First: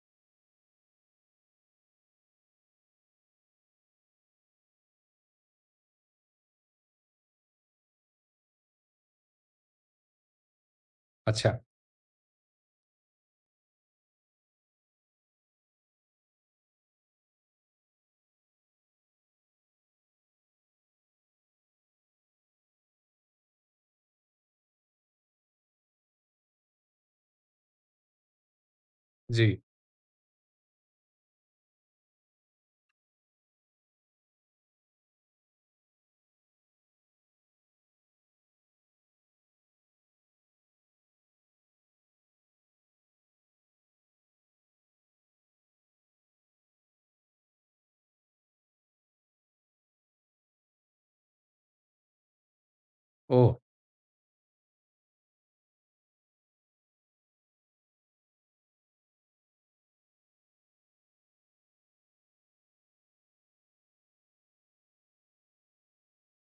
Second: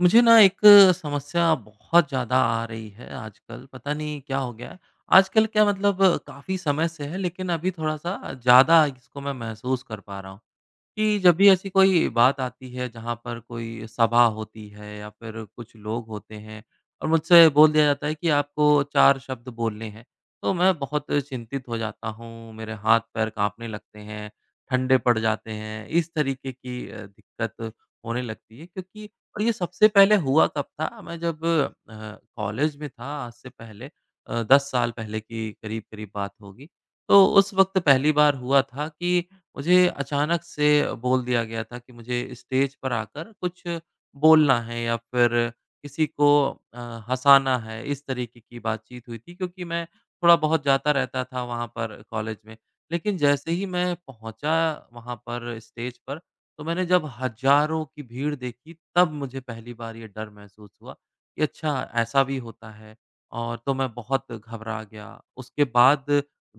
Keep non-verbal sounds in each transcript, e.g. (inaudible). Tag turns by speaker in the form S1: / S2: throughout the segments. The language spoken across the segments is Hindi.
S1: मुझे ना एक समस्या बहुत ज़्यादा आ रही है आजकल, पता नहीं क्या हो गया है। आजकल क्या मतलब काफ़ी समय से है, लेकिन अभी थोड़ा-सा ज़्यादा इसको मैं महसूस कर पा रहा हूँ। कि जब भी
S2: अच्छा,
S1: ऐसी कोई बात आती है जहाँ पर कोई सभा होती है या फिर कुछ लोग होते हैं और मुझसे बोल दिया जाता है कि आपको 4 शब्द बोलने हैं, तो मैं बहुत चिंतित हो जाता हूँ, मेरे हाथ-पैर काँपने लगते हैं, ठंडे पड़ जाते हैं, इस तरीके की दिक्कत होने लगती है क्योंकि और
S2: जी।
S1: ये सबसे पहले हुआ कब था, मैं जब कॉलेज में था आज से पहले 10 साल पहले की करीब-करीब बात होगी। तो उस वक़्त पहली बार हुआ था कि मुझे अचानक से बोल दिया गया था कि मुझे स्टेज पर आकर कुछ बोलना है या फिर किसी को अ, हँसाना है, इस तरीके की बातचीत हुई थी क्योंकि मैं थोड़ा-बहुत जाता रहता था वहाँ पर कॉलेज में। लेकिन जैसे
S2: ओह!
S1: ही मैं पहुँचा वहाँ पर स्टेज पर, तो मैंने जब हज़ारों की भीड़ देखी तब मुझे पहली बार ये डर महसूस हुआ कि अच्छा ऐसा भी होता है और तो मैं बहुत घबरा गया। उसके बाद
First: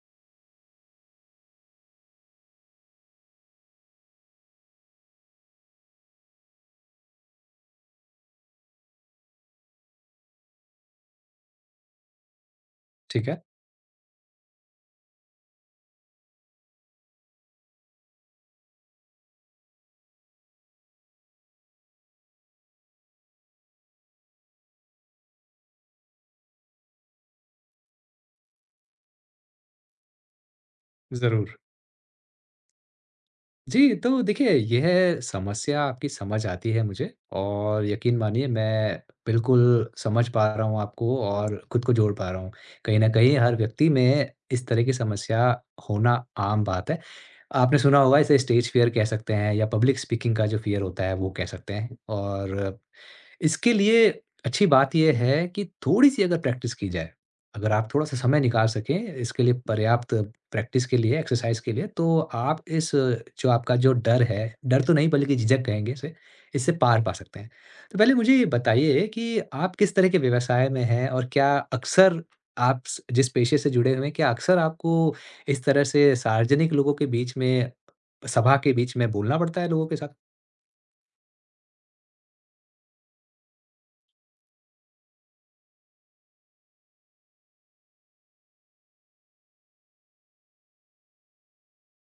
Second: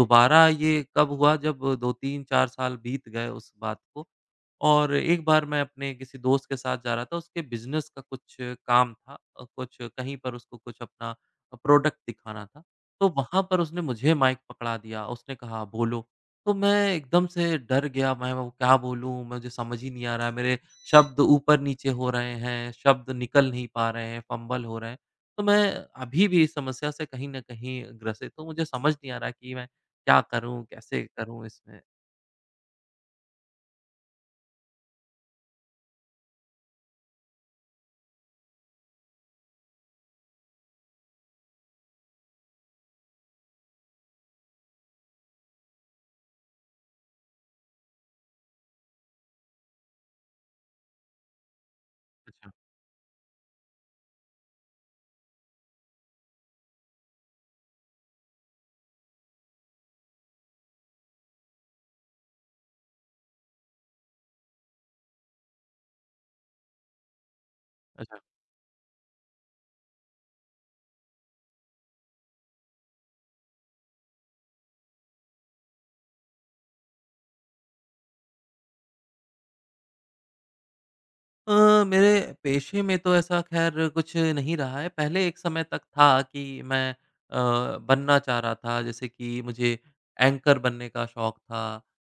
S1: दोबारा ये कब हुआ जब 2-3-4 साल बीत गए उस बात को, और एक बार मैं अपने किसी दोस्त के साथ जा रहा था, उसके बिज़नेस का कुछ काम था कुछ कहीं पर उसको कुछ अपना प्रोडक्ट दिखाना था, तो
S2: ठीक है,
S1: वहाँ पर उसने मुझे माइक पकड़ा दिया, उसने कहा, "बोलो।" तो मैं एकदम से डर गया, मैं वो क्या बोलूँ? मुझे समझ ही नहीं आ रहा है, मेरे शब्द ऊपर-नीचे हो रहे हैं, शब्द निकल नहीं पा रहे हैं, फंबल हो रहे हैं। तो मैं अभी भी इस समस्या से कहीं न कहीं ग्रसित हूँ, मुझे समझ नहीं आ रहा कि मैं क्या करूँ? कैसे करूँ
S2: ज़रूर।
S1: इसमें?
S2: जी, तो देखिए, यह समस्या आपकी समझ आती है मुझे और यकीन मानिए, मैं बिल्कुल समझ पा रहा हूँ आपको और खुद को जोड़ पा रहा हूँ। कहीं न कहीं हर व्यक्ति में इस तरह की समस्या होना आम बात है। आपने सुना होगा, इसे स्टेज फ़ियर कह सकते हैं या पब्लिक स्पीकिंग का जो फ़ियर होता है, वो कह सकते हैं।
S1: अच्छा,
S2: और इसके लिए अच्छी बात ये है कि थोड़ी-सी अगर प्रैक्टिस की जाए, अगर आप थोड़ा-सा समय निकाल सकें इसके लिए, पर्याप्त प्रैक्टिस के लिए, एक्सरसाइज़ के लिए, तो आप इस जो आपका जो डर है, डर तो नहीं बल्कि झिझक कहेंगे इसे, इससे पार पा सकते हैं। तो पहले
S1: अच्छा।
S2: मुझे ये बताइए कि आप किस तरह के व्यवसाय में हैं और क्या अक्सर आप स जिस पेशे से जुड़े हुए हैं, क्या अक्सर आपको इस तरह से सार्वजनिक लोगों के बीच में, सभा के बीच में बोलना पड़ता है लोगों के साथ?
S1: मेरे पेशे में तो ऐसा ख़ैर कुछ नहीं रहा है। पहले एक समय तक था कि मैं अ, बनना चाह रहा था, जैसे कि मुझे एंकर बनने का शौक था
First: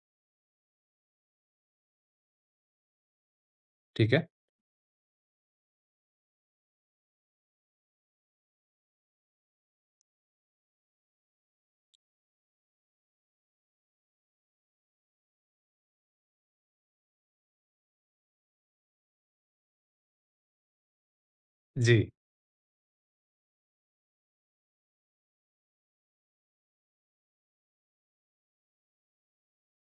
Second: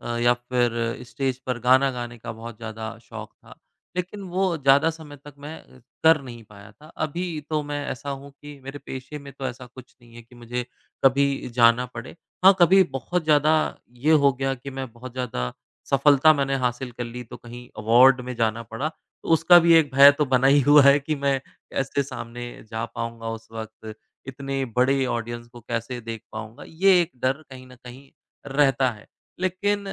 S1: या फिर स्टेज पर गाना गाने का बहुत ज़्यादा शौक था।
S2: ठीक
S1: लेकिन
S2: है।
S1: वो ज़्यादा समय तक मैं कर नहीं पाया था। अभी तो मैं ऐसा हूँ कि मेरे पेशे में तो ऐसा कुछ नहीं है कि मुझे कभी जाना पड़े। हाँ, कभी बहुत ज़्यादा ये हो गया कि मैं बहुत ज़्यादा सफलता मैंने हासिल कर ली, तो कहीं अवार्ड में जाना पड़ा। तो उसका भी एक भय तो बना ही हुआ है कि मैं
S2: जी।
S1: कैसे सामने जा पाऊँगा उस वक़्त, इतने बड़े ऑडियंस को कैसे देख पाऊँगा, ये एक डर कहीं न कहीं रहता है। लेकिन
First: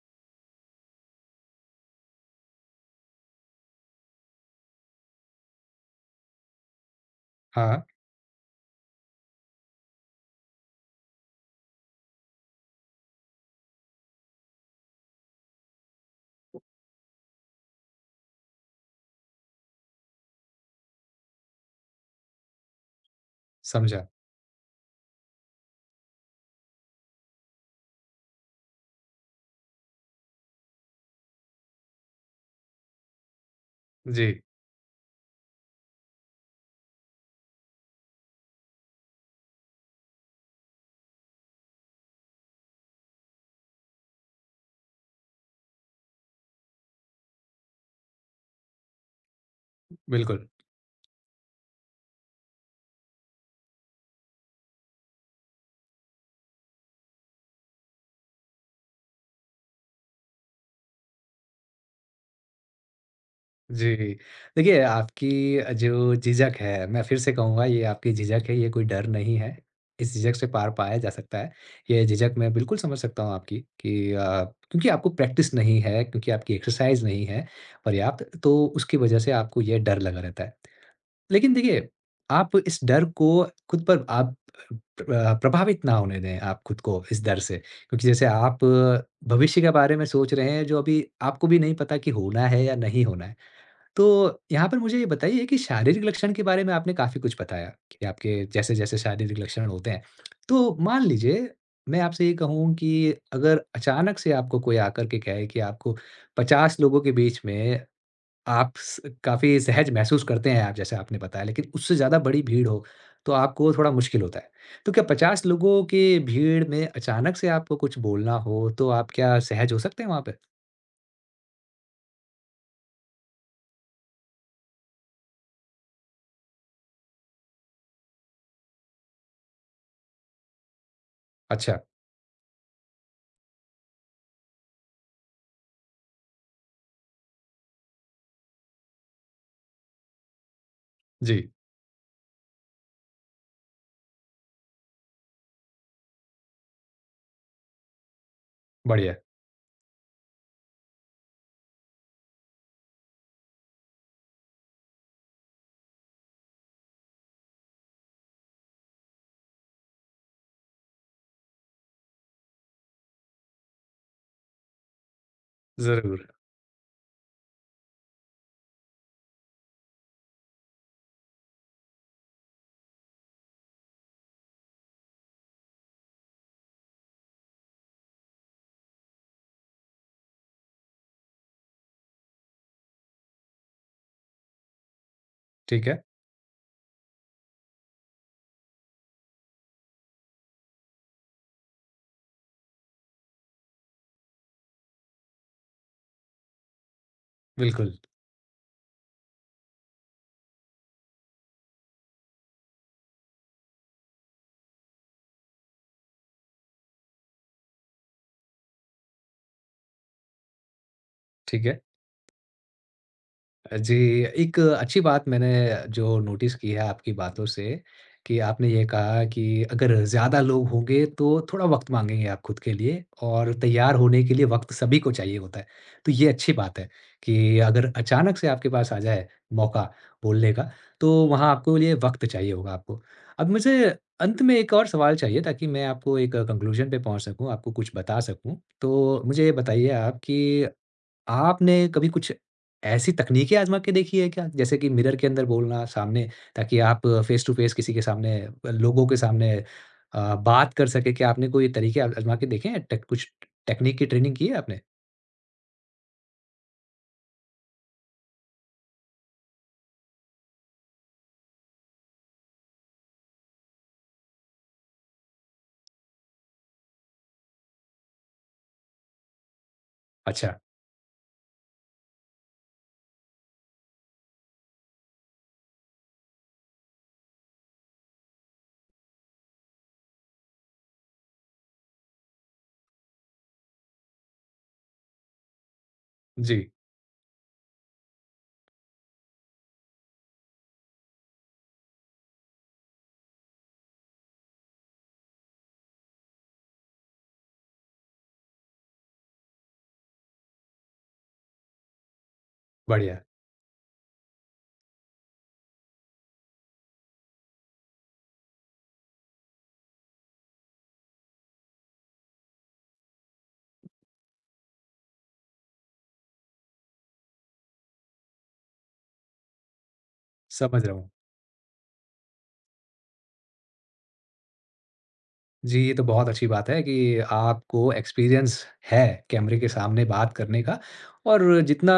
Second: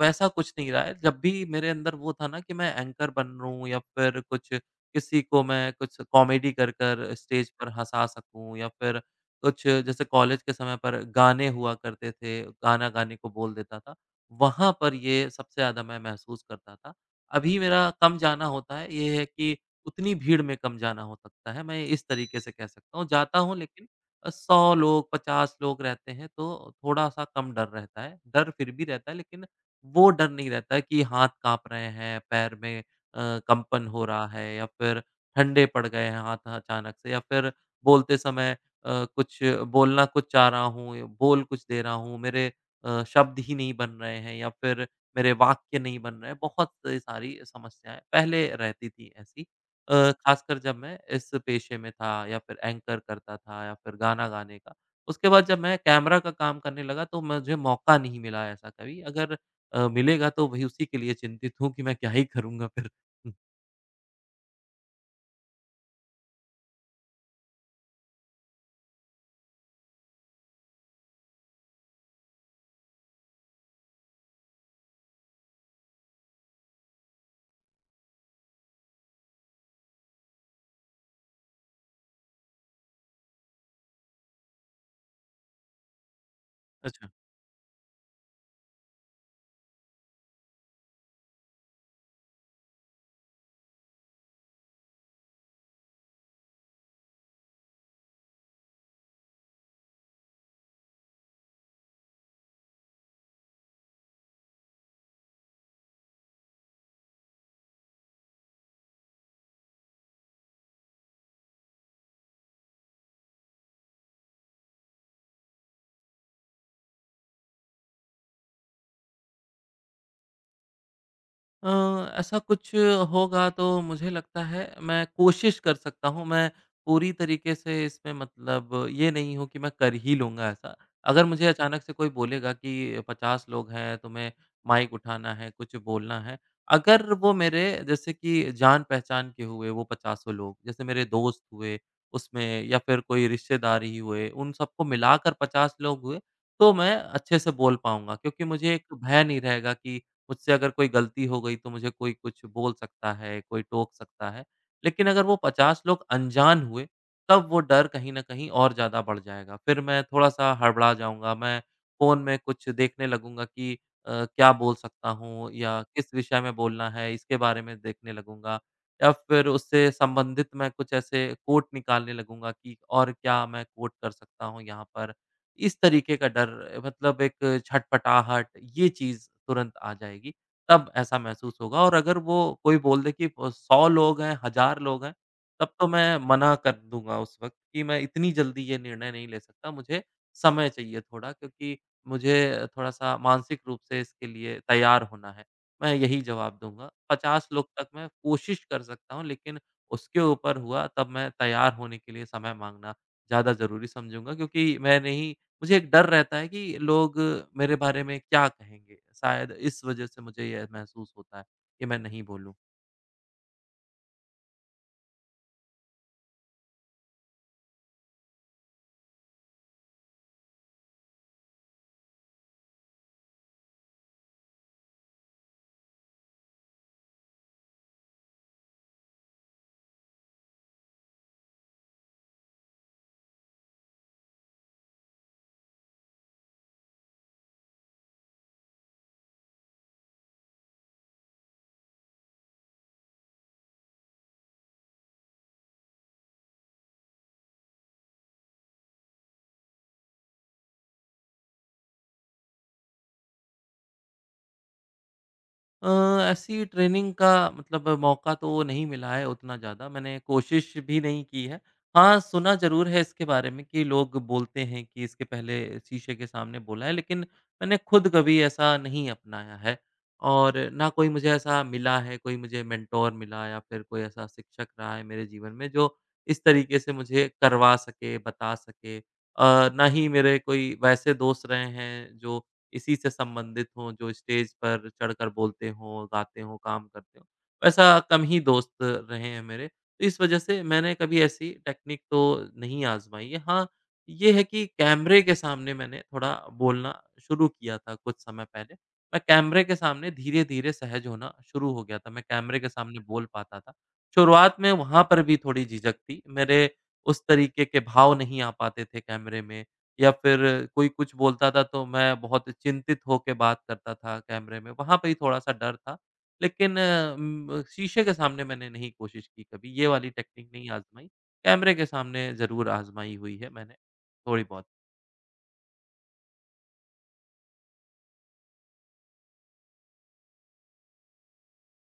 S1: वैसा कुछ नहीं रहा है, जब भी मेरे अंदर वो था ना कि मैं एंकर बन लूँ या फिर कुछ किसी को मैं कुछ कॉमेडी कर कर स्टेज पर
S2: हाँ,
S1: हँसा सकूँ या फिर कुछ जैसे कॉलेज के समय पर गाने हुआ करते थे, गाना गाने को बोल देता था, वहाँ पर ये सबसे ज़्यादा मैं महसूस करता था। अभी मेरा कम जाना होता है, ये है कि उतनी भीड़ में कम जाना हो सकता है, मैं इस तरीके से कह सकता हूँ। जाता हूँ लेकिन
S2: समझा।
S1: 100 लोग, 50 लोग रहते हैं तो थोड़ा-सा कम डर रहता है। डर फिर भी रहता है लेकिन वो डर नहीं रहता है कि हाथ काँप रहे हैं, पैर में कंपन हो रहा
S2: जी।
S1: है या फिर ठंडे पड़ गए हैं हाथ अचानक से या फिर बोलते समय कुछ बोलना कुछ चाह रहा हूँ, बोल कुछ दे रहा हूँ, मेरे शब्द ही नहीं बन रहे हैं या फिर मेरे वाक्य नहीं बन रहे हैं, बहुत सी सारी समस्याएँ पहले रहती थी ऐसी।
S2: बिल्कुल।
S1: ख़ासकर जब मैं इस पेशे में था या फिर एंकर करता था या फिर गाना गाने का। उसके बाद जब मैं कैमरा का काम करने लगा तो मुझे मौका नहीं मिला ऐसा कभी, अगर मिलेगा तो वही उसी के लिए चिंतित हूँ कि मैं क्या ही करूँगा फिर? (laughs)
S2: जी, देखिए, आपकी जो झिझक है, मैं फिर से कहूँगा, ये आपकी झिझक है, ये कोई डर नहीं है। इस झिझक से पार पाया जा सकता है। ये झिझक मैं बिल्कुल समझ सकता हूँ आपकी कि क्योंकि आपको प्रैक्टिस नहीं है, क्योंकि आपकी एक्सरसाइज़ नहीं है पर्याप्त, तो उसकी वजह से आपको ये डर लगा रहता है। लेकिन देखिए, आप इस डर को खुद पर आप प्रभावित ना होने दें, आप खुद को
S1: हुँ।
S2: इस डर से। क्योंकि जैसे आप भविष्य के बारे में सोच रहे हैं, जो अभी आपको भी नहीं पता कि होना है या नहीं होना है। तो यहाँ पर मुझे ये बताइए कि शारीरिक लक्षण के बारे में आपने काफ़ी कुछ बताया कि आपके जैसे-जैसे शारीरिक लक्षण होते हैं। तो मान लीजिए, मैं आपसे ये कहूँ कि अगर अचानक से आपको कोई आकर के कहे कि आपको 50 लोगों के बीच में, आप स काफ़ी सहज महसूस करते हैं आप, जैसे आपने बताया, लेकिन उससे ज़्यादा बड़ी भीड़ हो, तो आपको थोड़ा मुश्किल होता है। तो क्या 50 लोगों के भीड़ में अचानक से आपको कुछ बोलना हो, तो आप क्या सहज हो सकते हैं वहाँ पे?
S1: अ, ऐसा कुछ होगा तो मुझे लगता है मैं कोशिश कर सकता हूँ। मैं पूरी तरीके से इसमें मतलब ये नहीं हूँ कि मैं कर ही लूँगा ऐसा। अगर मुझे
S2: अच्छा,
S1: अचानक से कोई बोलेगा कि 50 लोग हैं, तुम्हें माइक उठाना है, कुछ बोलना है। अगर वो मेरे जैसे कि जान-पहचान के हुए वो पचासों लोग, जैसे मेरे दोस्त
S2: जी,
S1: हुए उसमें या फिर कोई रिश्तेदार ही हुए, उन सबको मिलाकर 50 लोग हुए, तो मैं अच्छे से बोल पाऊँगा। क्योंकि मुझे एक
S2: बढ़िया,
S1: भय नहीं रहेगा कि मुझसे अगर कोई गलती हो गई तो मुझे कोई कुछ बोल सकता है, कोई टोक सकता है। लेकिन अगर वो 50 लोग अनजान हुए, तब वो डर कहीं न कहीं और ज़्यादा बढ़ जाएगा। फिर मैं थोड़ा-सा हड़बड़ा जाऊँगा, मैं फ़ोन में कुछ देखने लगूँगा कि क्या बोल सकता हूँ या किस
S2: ज़रूर।
S1: विषय में बोलना है, इसके बारे में देखने लगूँगा। या फिर उससे संबंधित मैं कुछ ऐसे कोट निकालने लगूँगा कि और क्या मैं कोट कर सकता हूँ यहाँ पर। इस तरीके का डर मतलब एक छटपटाहट ये चीज़ तुरंत आ जाएगी, तब ऐसा महसूस होगा और अगर वो कोई बोल दे कि 100 लोग हैं, 1000 लोग हैं, तब
S2: ठीक
S1: तो
S2: है,
S1: मैं मना कर दूँगा उस वक़्त कि मैं इतनी जल्दी ये निर्णय नहीं ले सकता, मुझे समय चाहिए थोड़ा क्योंकि मुझे थोड़ा-सा मानसिक रूप से इसके लिए तैयार होना है। मैं यही जवाब दूँगा। 50 लोग तक
S2: बिल्कुल।
S1: मैं कोशिश कर सकता हूँ लेकिन उसके ऊपर हुआ तब मैं तैयार होने के लिए समय माँगना ज़्यादा ज़रूरी समझूँगा क्योंकि मैंने ही मुझे एक डर रहता है कि लोग मेरे बारे में क्या कहेंगे? शायद इस वज़ह से मुझे ये महसूस होता है
S2: ठीक है।
S1: कि मैं नहीं बोलूँ।
S2: जी, एक अच्छी बात मैंने जो नोटिस की है आपकी बातों से कि आपने ये कहा कि अगर ज़्यादा लोग होंगे तो थोड़ा वक़्त माँगेंगे आप खुद के लिए, और तैयार होने के लिए वक़्त सभी को चाहिए होता है। तो ये अच्छी बात है कि अगर अचानक से आपके पास आ जाए मौका बोलने का, तो वहाँ आपको लिए वक़्त चाहिए होगा आपको। अब मुझे अंत में एक और सवाल चाहिए, ताकि मैं आपको एक कंक्लूज़न पे पहुँच सकूँ, आपको कुछ बता सकूँ। तो मुझे ये बताइए आप कि आपने कभी कुछ ऐसी तकनीकें आज़मा के देखी है क्या? जैसे कि मिरर के अंदर बोलना, सामने, ताकि आप फेस टू फेस किसी के सामने, लोगों के सामने बात कर सकें, क्या आपने कोई तरीके आज़मा के देखे हैं? टेक कुछ टेक्निक की ट्रेनिंग की है आपने?
S1: अ, ऐसी ट्रेनिंग का मतलब मौका तो नहीं मिला है उतना ज़्यादा, मैंने कोशिश भी नहीं की है। हाँ, सुना ज़रूर है इसके बारे में कि लोग बोलते हैं कि इसके पहले शीशे के सामने बोला है, लेकिन मैंने खुद कभी ऐसा नहीं अपनाया है और
S2: अच्छा,
S1: ना कोई मुझे ऐसा मिला है, कोई मुझे मेंटर मिला या फिर कोई ऐसा शिक्षक रहा है मेरे जीवन में जो इस तरीके से मुझे करवा सके, बता सके। ना ही मेरे कोई वैसे दोस्त रहे हैं जो इसी से संबंधित हों, जो स्टेज पर चढ़कर बोलते हों, गाते हों,
S2: जी,
S1: काम करते हों। वैसा कम ही दोस्त रहे हैं मेरे। तो इस वजह से मैंने कभी ऐसी टेक्निक तो नहीं आज़माई है। हाँ, ये है कि कैमरे के सामने मैंने थोड़ा बोलना शुरू किया था कुछ समय पहले। मैं कैमरे के सामने धीरे-धीरे सहज होना शुरू हो गया था। मैं कैमरे के सामने
S2: बढ़िया,
S1: बोल पाता था। शुरुआत में वहाँ पर भी थोड़ी झिझक थी। मेरे उस तरीके के भाव नहीं आ पाते थे कैमरे में। या फिर कोई कुछ बोलता था तो मैं बहुत चिंतित होके बात करता था कैमरे में, वहाँ पे ही थोड़ा-सा डर था। लेकिन शीशे के सामने मैंने नहीं कोशिश की कभी, ये वाली टेक्निक नहीं
S2: समझ रहा
S1: आज़माई।
S2: हूँ।
S1: कैमरे के सामने ज़रूर आज़माई हुई है मैंने, थोड़ी बहुत।
S2: जी, ये तो बहुत अच्छी बात है कि आपको एक्सपीरियंस है कैमरे के सामने बात करने का। और जितना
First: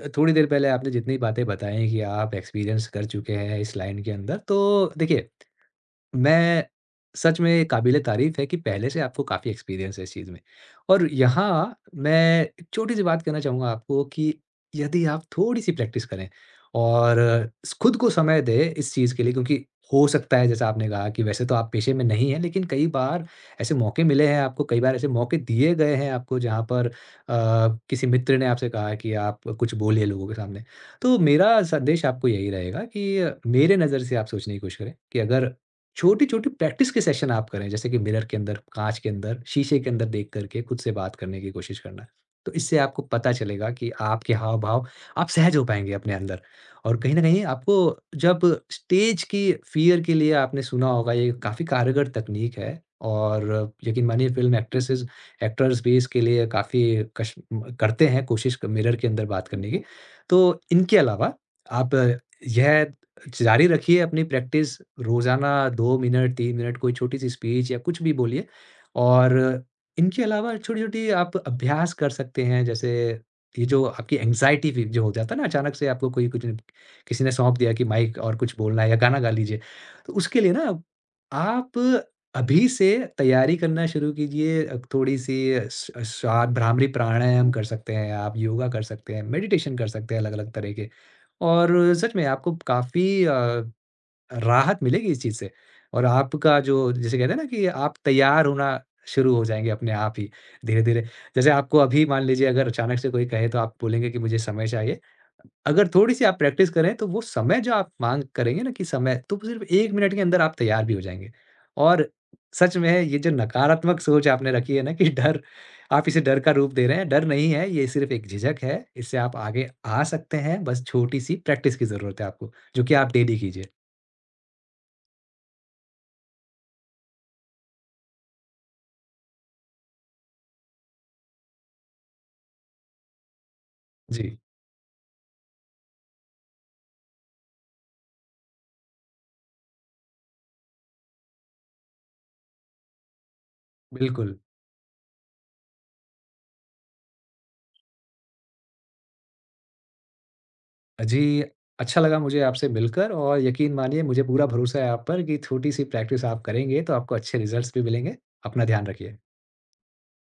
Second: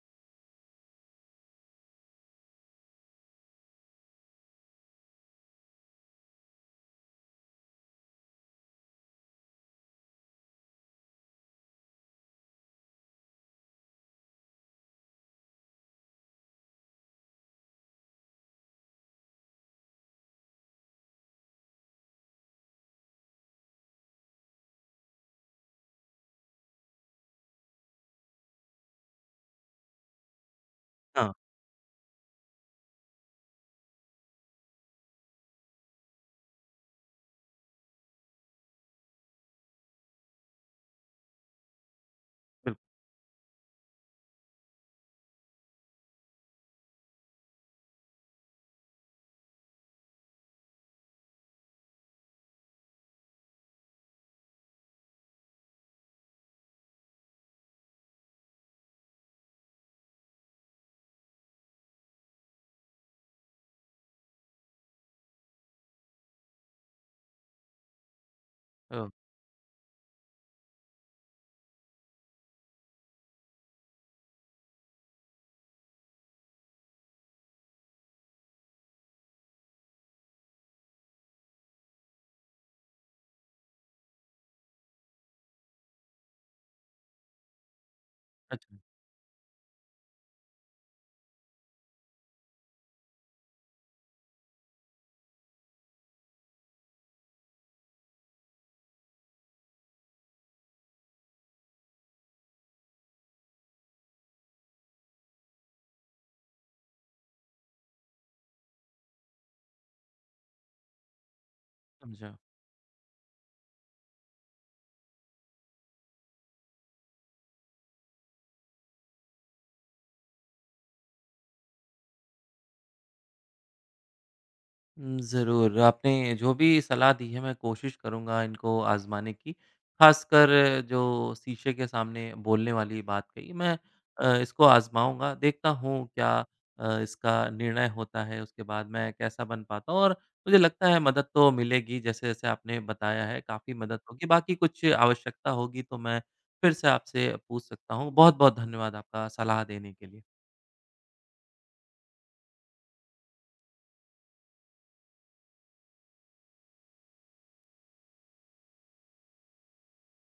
S2: थ थोड़ी देर पहले आपने जितनी बातें बताई कि आप एक्सपीरियंस कर चुके हैं इस लाइन के अंदर, तो देखिए, मैं सच में, काबिल-ए-तारीफ़ है कि पहले से आपको काफ़ी एक्सपीरियंस है इस चीज़ में। और यहाँ मैं छोटी-सी बात कहना चाहूँगा आपको कि यदि आप थोड़ी-सी प्रैक्टिस करें और स खुद को समय दें इस चीज़ के लिए, क्योंकि हो सकता है जैसा आपने कहा कि वैसे तो आप पेशे में नहीं हैं, लेकिन कई बार ऐसे मौके मिले हैं आपको, कई बार ऐसे मौके दिए गए हैं आपको जहाँ पर किसी मित्र ने आपसे कहा कि आप कुछ बोलिए लोगों के सामने। तो
S1: हाँ,
S2: मेरा संदेश आपको यही रहेगा कि मेरे नज़र से आप सोचने की कोशिश करें कि अगर छोटी-छोटी प्रैक्टिस के सेशन आप करें, जैसे कि मिरर के अंदर, काँच के अंदर, शीशे के अंदर देख कर के खुद से बात करने की कोशिश करना। तो इससे
S1: बिल्कुल।
S2: आपको पता चलेगा कि आपके हाव-भाव, आप सहज हो पाएँगे अपने अंदर। और कहीं न कहीं आपको, जब स्टेज की फ़ियर के लिए आपने सुना होगा, ये काफ़ी कारगर तकनीक है। और यकीन मानिए, फ़िल्म एक्ट्रेसेस, एक्टर्स भी इसके लिए काफ़ी कश करते हैं कोशिश, मिरर के अंदर बात करने की। तो इनके अलावा आप यह जारी रखिए अपनी प्रैक्टिस, रोज़ाना 2 मिनट, 3 मिनट कोई छोटी-सी स्पीच या कुछ भी बोलिए।
S1: अ,
S2: और इनके अलावा छोटी-छोटी आप अभ्यास कर सकते हैं। जैसे ये जो आपकी एंग्ज़ायटी भी जो हो जाता है ना, अचानक से आपको कोई कुछ, किसी ने सौंप दिया कि माइक, और कुछ बोलना है या गाना गा लीजिए। तो उसके लिए ना, आप अभी से तैयारी करना शुरू कीजिए। थोड़ी-सी स श्वा भ्रामरी प्राणायाम कर सकते हैं आप, योगा
S1: अच्छा,
S2: कर सकते हैं, मेडिटेशन कर सकते हैं अलग-अलग तरह के। और सच में आपको काफ़ी राहत मिलेगी इस चीज़ से। और आपका जो, जिसे कहते हैं ना, कि आप तैयार होना शुरू हो जाएँगे अपने आप ही, धीरे-धीरे। जैसे आपको अभी मान लीजिए, अगर अचानक से कोई कहे तो आप बोलेंगे कि मुझे समय चाहिए। अगर थोड़ी-सी आप प्रैक्टिस करें, तो वो समय जो आप माँग करेंगे ना, कि समय, तो सिर्फ़ 1 मिनट के अंदर आप तैयार भी हो जाएँगे। और
S1: समझा।
S2: सच में ये जो नकारात्मक सोच आपने रखी है ना कि डर, आप इसे डर का रूप दे रहे हैं, डर नहीं है, ये सिर्फ़ एक झिझक है। इससे आप आगे आ सकते हैं, बस छोटी-सी प्रैक्टिस की ज़रूरत है आपको, जो कि आप डेली कीजिए।
S1: हुँ, ज़रूर। आपने जो भी सलाह दी है मैं कोशिश करूँगा इनको आज़माने की। ख़ासकर जो शीशे के सामने बोलने वाली बात कही मैं
S2: जी।
S1: इसको आज़माऊँगा। देखता हूँ क्या इसका निर्णय होता है उसके बाद मैं कैसा बन पाता हूँ और मुझे लगता है मदद तो मिलेगी जैसे-जैसे आपने बताया है काफ़ी मदद होगी।
S2: बिल्कुल।
S1: बाकी कुछ आवश्यकता होगी तो मैं फिर से आपसे पूछ सकता हूँ। बहुत-बहुत धन्यवाद आपका सलाह देने के लिए।
S2: जी, अच्छा लगा मुझे आपसे मिलकर। और यकीन मानिए, मुझे पूरा भरोसा है आप पर कि छोटी-सी प्रैक्टिस आप करेंगे तो आपको अच्छे रिज़ल्ट्स भी मिलेंगे। अपना ध्यान रखिए।